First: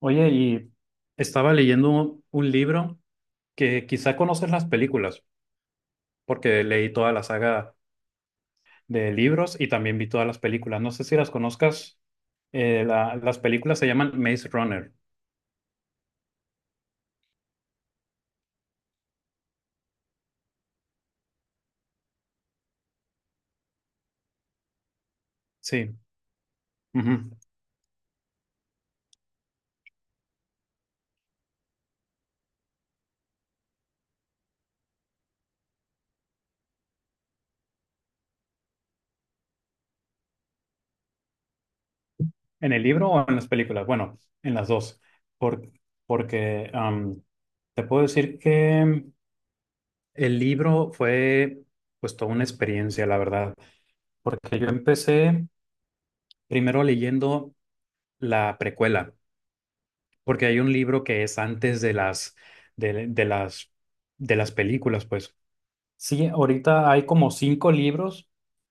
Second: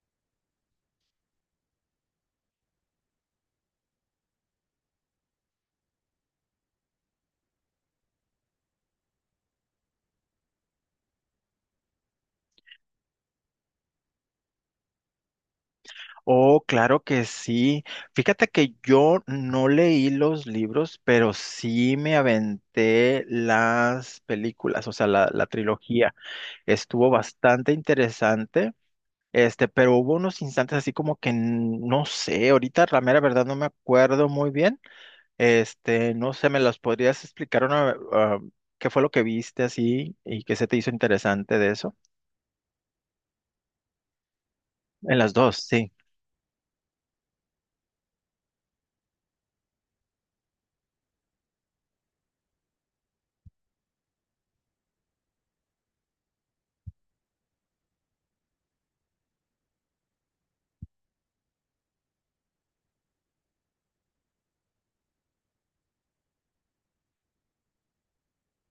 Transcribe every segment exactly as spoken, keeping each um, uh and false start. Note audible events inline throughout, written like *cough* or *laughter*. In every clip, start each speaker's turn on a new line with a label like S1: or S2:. S1: Oye, y estaba leyendo un, un libro que quizá conoces las películas, porque leí toda la saga de libros y también vi todas las películas. No sé si las conozcas. Eh, la- las películas se llaman Maze Runner.
S2: Oh, claro que sí. Fíjate que yo no leí los libros, pero sí me aventé las películas, o sea, la, la
S1: Sí.
S2: trilogía. Estuvo
S1: Ujú.
S2: bastante interesante, este, pero hubo unos instantes así como que n- no sé, ahorita la mera verdad no me acuerdo muy bien. Este, no sé, ¿me las podrías explicar una, ah, qué fue lo que viste así y qué se te hizo interesante de eso?
S1: ¿En el libro o en las películas? Bueno, en las dos.
S2: En las dos,
S1: Por-
S2: sí.
S1: porque am, te puedo decir que el libro fue pues toda una experiencia, la verdad, porque yo empecé primero leyendo la precuela. Porque hay un libro que es antes de las, de, de las, de las películas, pues. Sí, ahorita hay como cinco libros,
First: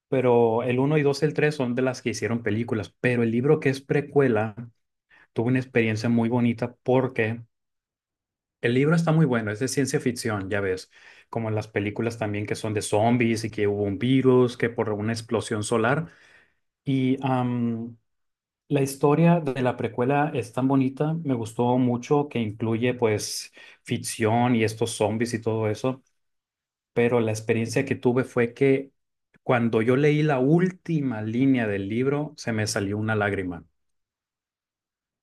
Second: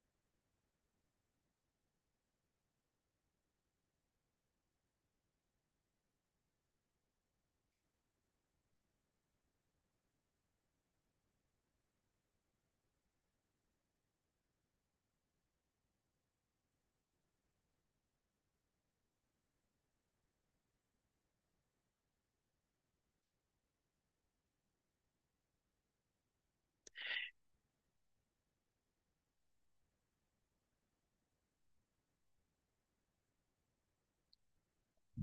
S1: pero el uno y dos y el tres son de las que hicieron películas, pero el libro que es precuela tuvo una experiencia muy bonita porque el libro está muy bueno, es de ciencia ficción, ya ves, como las películas también que son de zombies y que hubo un virus, que por una explosión solar. Y am, la historia de la precuela es tan bonita, me gustó mucho que incluye pues ficción y estos zombies y todo eso, pero la experiencia que tuve fue que cuando yo leí la última línea del libro se me salió una lágrima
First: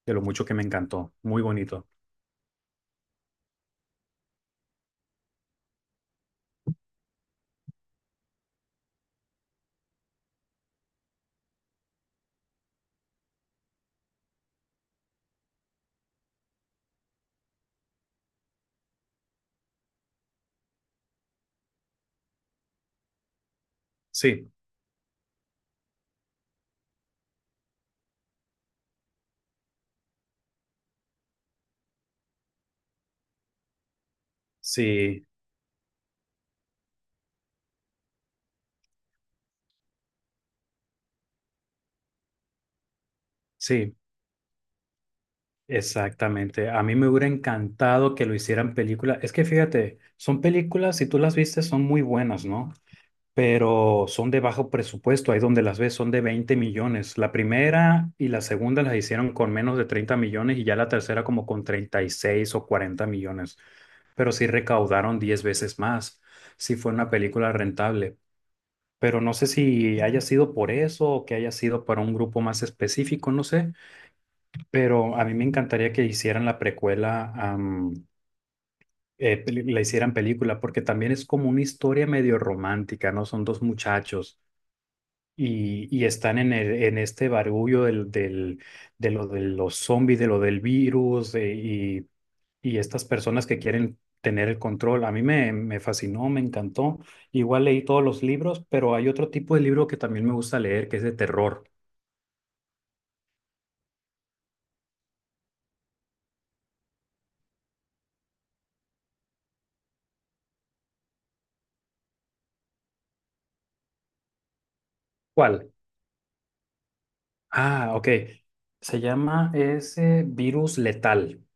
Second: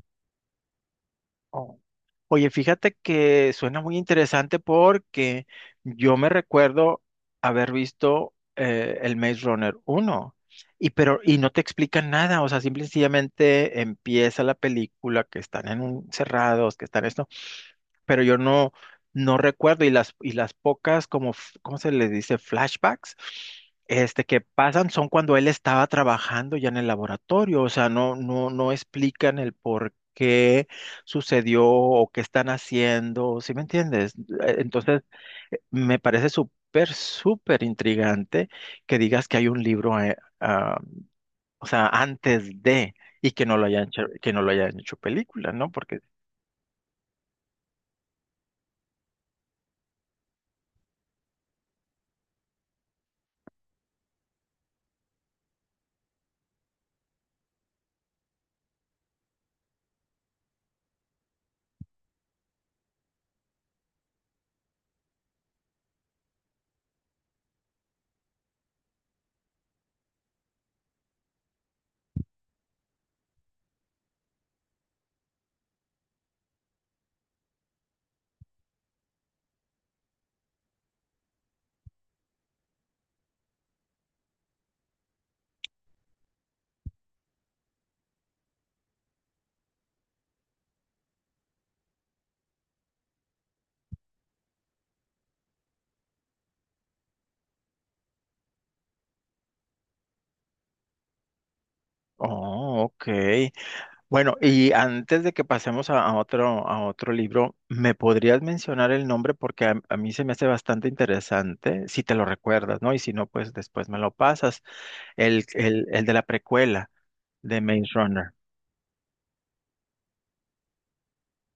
S1: de lo mucho que me encantó, muy
S2: Oh.
S1: bonito.
S2: Oye, fíjate que suena muy interesante porque yo me recuerdo haber visto eh, el Maze Runner uno y pero y no te explican nada, o sea, simple y sencillamente empieza la película que están en un- encerrados, que están en pero yo no, no recuerdo y las, y las pocas como, f- ¿cómo se le dice? Flashbacks, este, que
S1: Sí,
S2: pasan son cuando él estaba trabajando ya en el laboratorio, o sea, no, no, no explican el por qué sucedió o qué están haciendo, ¿sí me entiendes? Eh, Entonces,
S1: sí,
S2: eh, me parece súper, súper intrigante que digas que hay un libro, eh, ah, o sea, antes de, y que no lo hayan
S1: sí,
S2: hecho, que no lo hayan hecho película, ¿no? Porque,
S1: exactamente. A mí me hubiera encantado que lo hicieran película. Es que fíjate, son películas, si tú las viste, son muy buenas, ¿no? Pero son de bajo presupuesto. Ahí donde las ves son de veinte millones. La primera y la segunda las hicieron con menos de treinta millones y ya la tercera como con treinta y seis o cuarenta millones. Pero sí recaudaron diez veces más. Sí fue una película rentable. Pero no sé si haya sido por eso o que haya sido para un grupo más específico, no sé. Pero a mí me encantaría que hicieran la precuela, am, eh, peli- la hicieran película, porque también es como una historia medio romántica, ¿no? Son dos muchachos y, y están en, el- en este barullo del, del, de lo de los zombies, de lo del virus eh, y, y estas personas que quieren tener el control. A mí me, me fascinó, me encantó. Igual leí todos los libros, pero hay otro tipo de libro que también me gusta leer, que es de terror.
S2: oh, ok. Bueno, y antes de que pasemos a, a otro, a otro libro, ¿me podrías mencionar el nombre? Porque a, a mí se me hace bastante interesante, si te lo recuerdas, ¿no? Y si no, pues después me lo pasas. El,
S1: ¿Cuál?
S2: el, el de la precuela de Maze
S1: Ah, ok.
S2: Runner.
S1: Se llama ese Virus Letal.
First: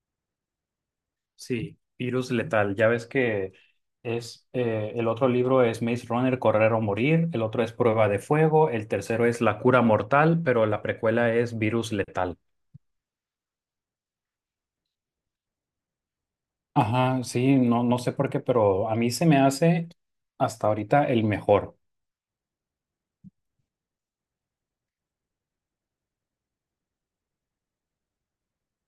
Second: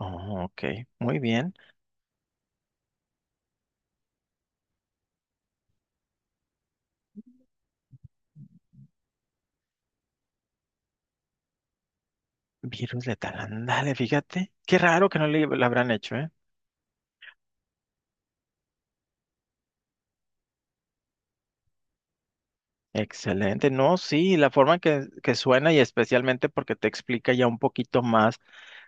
S2: Oh, ok, muy bien.
S1: Sí, virus letal. Ya ves que es eh, el otro libro es Maze Runner, Correr o Morir, el otro es Prueba de Fuego, el tercero es La cura mortal, pero la precuela es Virus letal.
S2: Virus letal, ándale, fíjate. Qué raro que no le, lo habrán hecho, ¿eh?
S1: Ajá, sí, no, no sé por qué, pero a mí se me hace hasta ahorita el mejor.
S2: Excelente. No, sí, la forma en que, que suena y especialmente porque te explica ya un poquito más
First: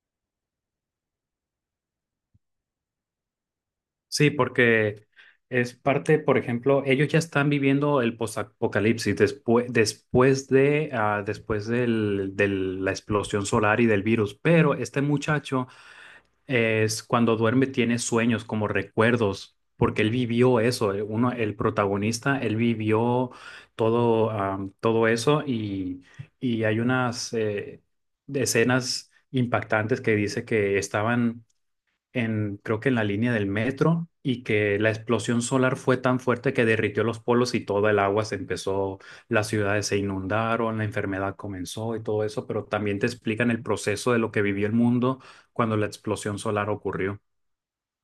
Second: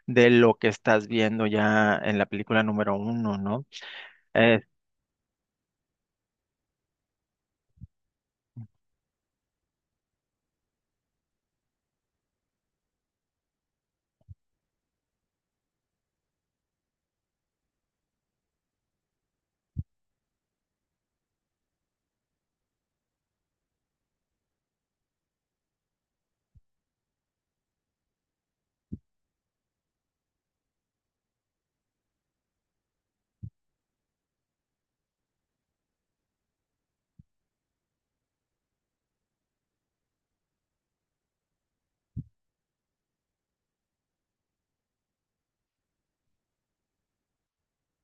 S2: de lo que estás viendo ya en la película número uno, ¿no?
S1: Sí, porque es parte, por ejemplo, ellos ya están viviendo el post-apocalipsis después, después de, ah, después del, de la explosión solar y del virus, pero este muchacho es cuando duerme tiene sueños como recuerdos, porque él vivió eso, el- uno, el protagonista, él vivió todo, am, todo eso y, y hay unas eh, escenas impactantes que dice que estaban en, creo que en la línea del metro, y que la explosión solar fue tan fuerte que derritió los polos y toda el agua se empezó, las ciudades se inundaron, la enfermedad comenzó y todo eso, pero también te explican el proceso de lo que vivió el mundo cuando la explosión solar ocurrió.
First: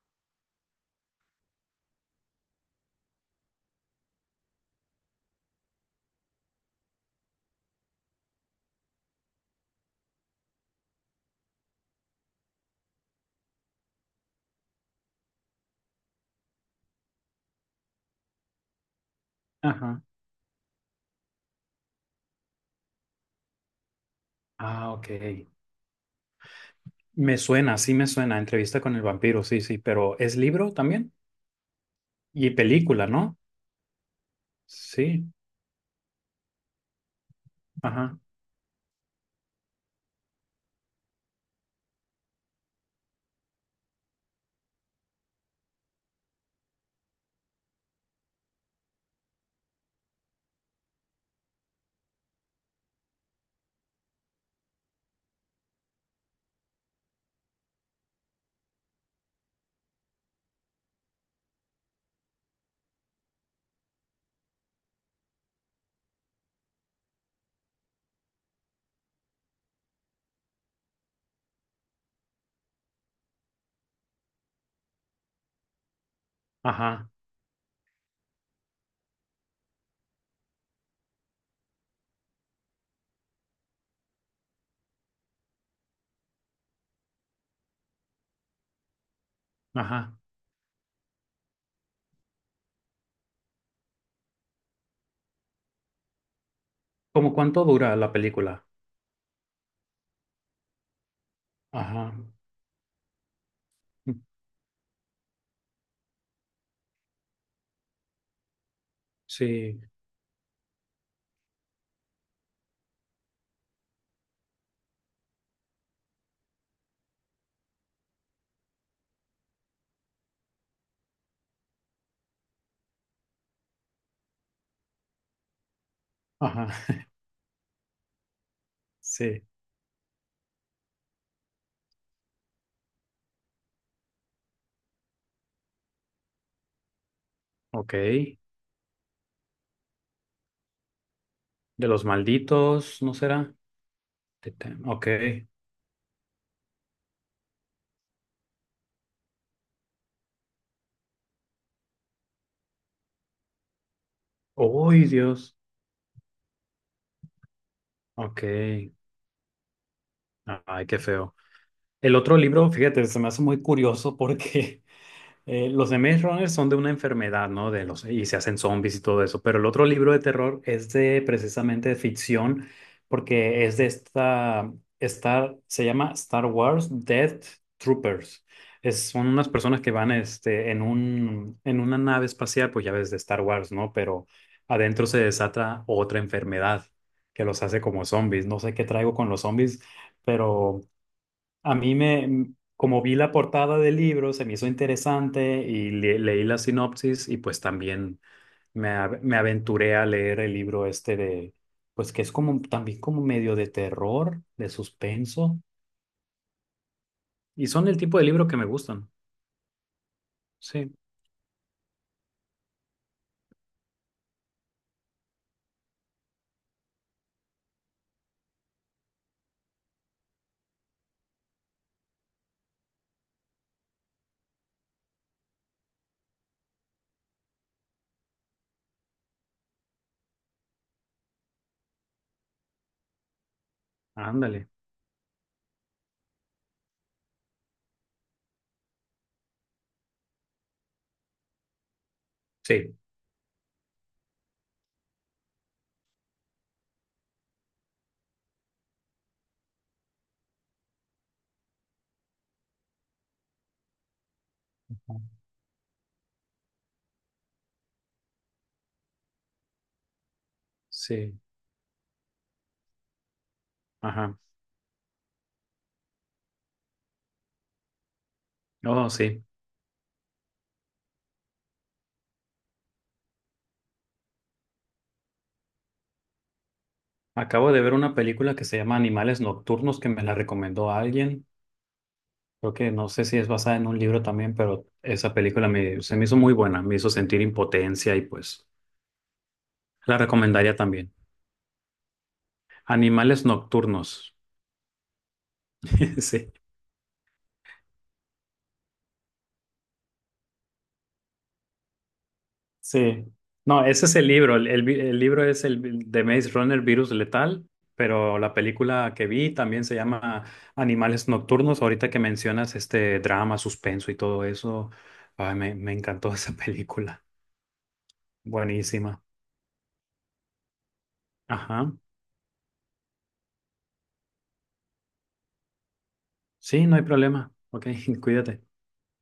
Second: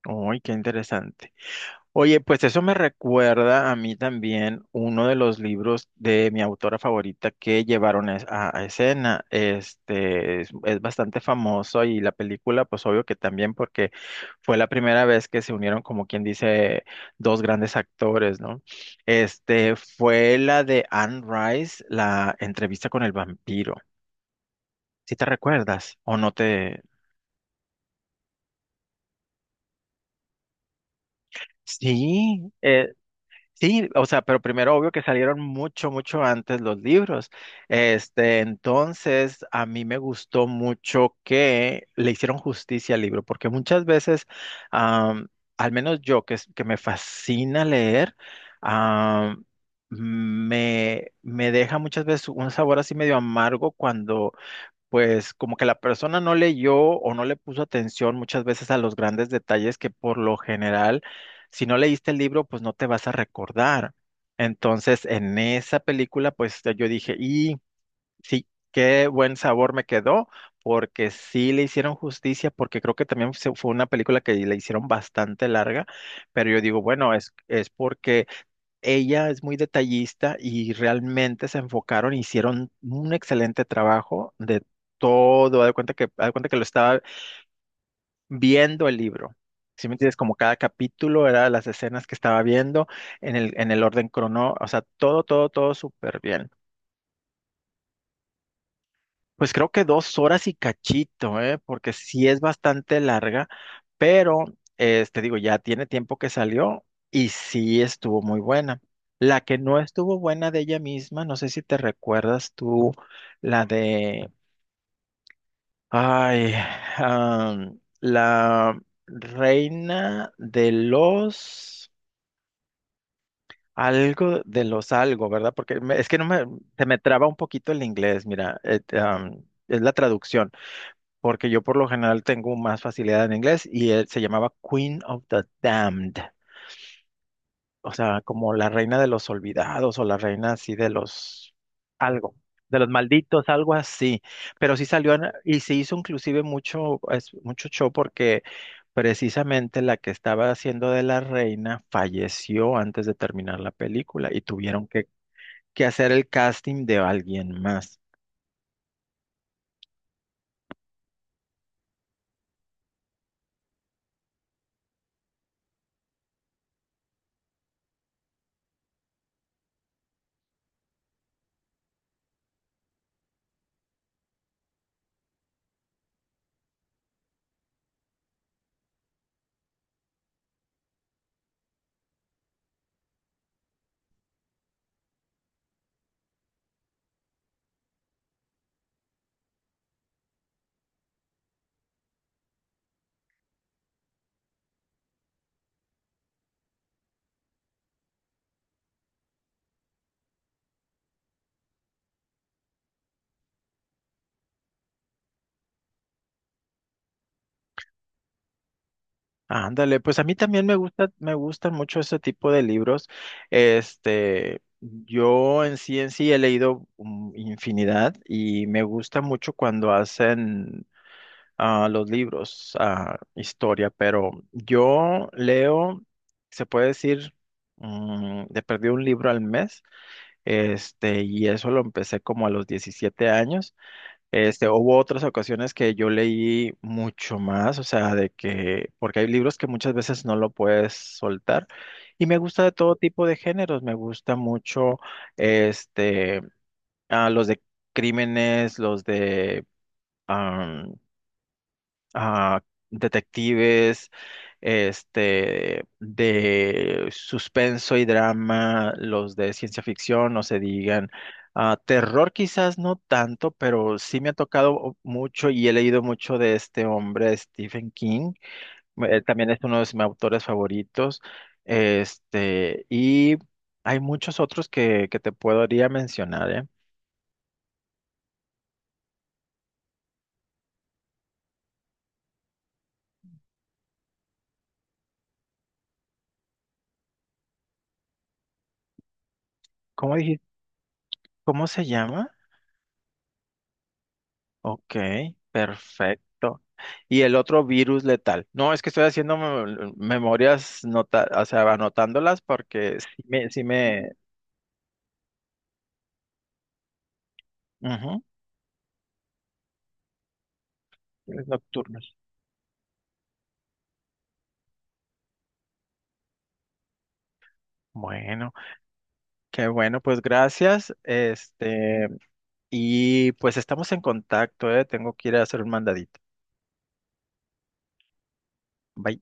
S2: Uy, qué interesante. Oye, pues eso me recuerda a mí también uno de los libros de mi autora favorita que llevaron es- a, a escena. Este es, es bastante famoso y la película, pues obvio que también porque fue la primera vez que se unieron, como quien dice, dos grandes actores, ¿no? Este
S1: Ajá.
S2: fue la de Anne Rice, la entrevista con el vampiro.
S1: Ah,
S2: ¿Si te
S1: ok.
S2: recuerdas o no te?
S1: Me suena, sí me suena, Entrevista con el vampiro, sí, sí, pero es libro también y
S2: Sí, eh,
S1: película, ¿no?
S2: sí, o sea, pero primero obvio que
S1: Sí,
S2: salieron mucho, mucho antes los libros.
S1: ajá,
S2: Este, entonces a mí me gustó mucho que le hicieron justicia al libro, porque muchas veces, am, al menos yo que, es- que me fascina leer, am, me, me deja muchas veces un sabor así medio amargo cuando pues como que la persona no leyó o no le puso atención muchas veces a los grandes detalles que por lo general, si no leíste el libro, pues no te vas a recordar. Entonces, en esa película, pues yo dije, y sí, qué buen sabor me quedó, porque sí le hicieron justicia, porque creo que también se- fue una película que le hicieron bastante larga, pero yo digo,
S1: ajá,
S2: bueno, es, es porque ella es muy detallista y realmente se enfocaron, hicieron un excelente trabajo de todo. Haz de cuenta que, haz de cuenta que lo estaba viendo el libro. Si me entiendes,
S1: ajá.
S2: como cada capítulo era las escenas que estaba viendo en el, en el orden crono, o sea, todo, todo, todo súper bien.
S1: ¿Cómo cuánto dura la película?
S2: Pues creo que dos horas y cachito, ¿eh? Porque
S1: Ajá,
S2: sí es bastante larga,
S1: mm,
S2: pero este digo, ya tiene tiempo que salió y sí estuvo muy buena. La que no
S1: sí,
S2: estuvo buena de ella misma, no sé si te recuerdas tú, la de, ay, am, la reina de los, algo de los algo, ¿verdad? Porque me- es que no me,
S1: ajá.
S2: se me traba un poquito el inglés, mira, et- am,
S1: Sí,
S2: es la traducción. Porque yo por lo general tengo más facilidad en inglés y él se llamaba Queen of the Damned,
S1: ok.
S2: o sea,
S1: De
S2: como la reina de los olvidados o la reina así de los
S1: los
S2: algo, de los
S1: malditos, ¿no
S2: malditos,
S1: será?
S2: algo así.
S1: Te-
S2: Pero
S1: te-
S2: sí
S1: Ok.
S2: salió en- y se hizo inclusive mucho, es- mucho show porque precisamente la que estaba haciendo de la reina falleció antes de terminar la película y tuvieron que
S1: Uy, Dios.
S2: que hacer el casting de alguien más.
S1: Ok. Ay, qué feo. El otro libro, fíjate, se me hace muy curioso porque *laughs* Eh, los de Maze Runner son de una enfermedad, ¿no? De los, y se hacen zombies y todo eso. Pero el otro libro de terror es de precisamente de ficción, porque es de esta, esta, se llama Star Wars Death Troopers. Es, son unas personas que van este, en un, en una nave espacial, pues ya ves de Star Wars, ¿no? Pero adentro se desata otra enfermedad que los hace como zombies. No sé qué traigo con los zombies, pero a mí me, como vi la portada del libro, se me hizo interesante y le- leí la sinopsis y pues también me, a- me aventuré a leer el libro este de, pues que es como también como medio de terror, de suspenso. Y son el tipo de libro que me gustan.
S2: Ándale, pues a mí también me
S1: Sí,
S2: gusta, me gustan mucho ese tipo de libros. Este, yo en sí en sí he leído mm, infinidad y me gusta mucho cuando hacen ah, los libros, ah, historia, pero yo leo, se puede decir, mm, de perdí un libro al mes, este, y eso lo empecé como a los diecisiete años. Este,
S1: ándale.
S2: hubo otras ocasiones que yo leí mucho más, o sea, de que, porque hay libros que muchas veces no lo puedes soltar. Y me gusta de todo
S1: Sí,
S2: tipo de géneros, me gusta mucho, este, ah, los de crímenes, los de ah, detectives, este, de suspenso y drama, los de ciencia ficción, no se digan.
S1: sí,
S2: Ah, terror quizás no tanto, pero sí me ha
S1: ajá.
S2: tocado mucho y he leído mucho de este hombre, Stephen King.
S1: Oh,
S2: Él
S1: sí.
S2: también es uno de mis autores favoritos. Este, y hay muchos otros que, que te podría mencionar, ¿eh?
S1: Acabo de ver una película que se llama Animales Nocturnos que me la recomendó alguien. Creo que no sé si es basada en un libro también, pero esa película me, se me hizo muy buena, me hizo sentir impotencia y pues
S2: ¿Cómo
S1: la
S2: dijiste?
S1: recomendaría también.
S2: ¿Cómo se llama?
S1: Animales nocturnos.
S2: Ok,
S1: *laughs* Sí,
S2: perfecto. Y el otro virus letal. No, es que estoy haciendo mem- memorias, nota, o sea, anotándolas porque sí
S1: sí.
S2: me, sí
S1: No, ese
S2: me,
S1: es el libro. El, el vi- el libro es el vi- de Maze Runner Virus Letal,
S2: ujú,
S1: pero la película que vi también se llama Animales
S2: tienes
S1: nocturnos. Ahorita
S2: nocturnos.
S1: que mencionas este drama, suspenso y todo eso, ay, me, me encantó *laughs* esa película.
S2: Bueno,
S1: Buenísima.
S2: qué bueno, pues gracias.
S1: Ajá.
S2: Este, y pues estamos en contacto, ¿eh? Tengo que ir a hacer un mandadito.
S1: Sí, no hay problema. Ok, *laughs* cuídate.
S2: Bye.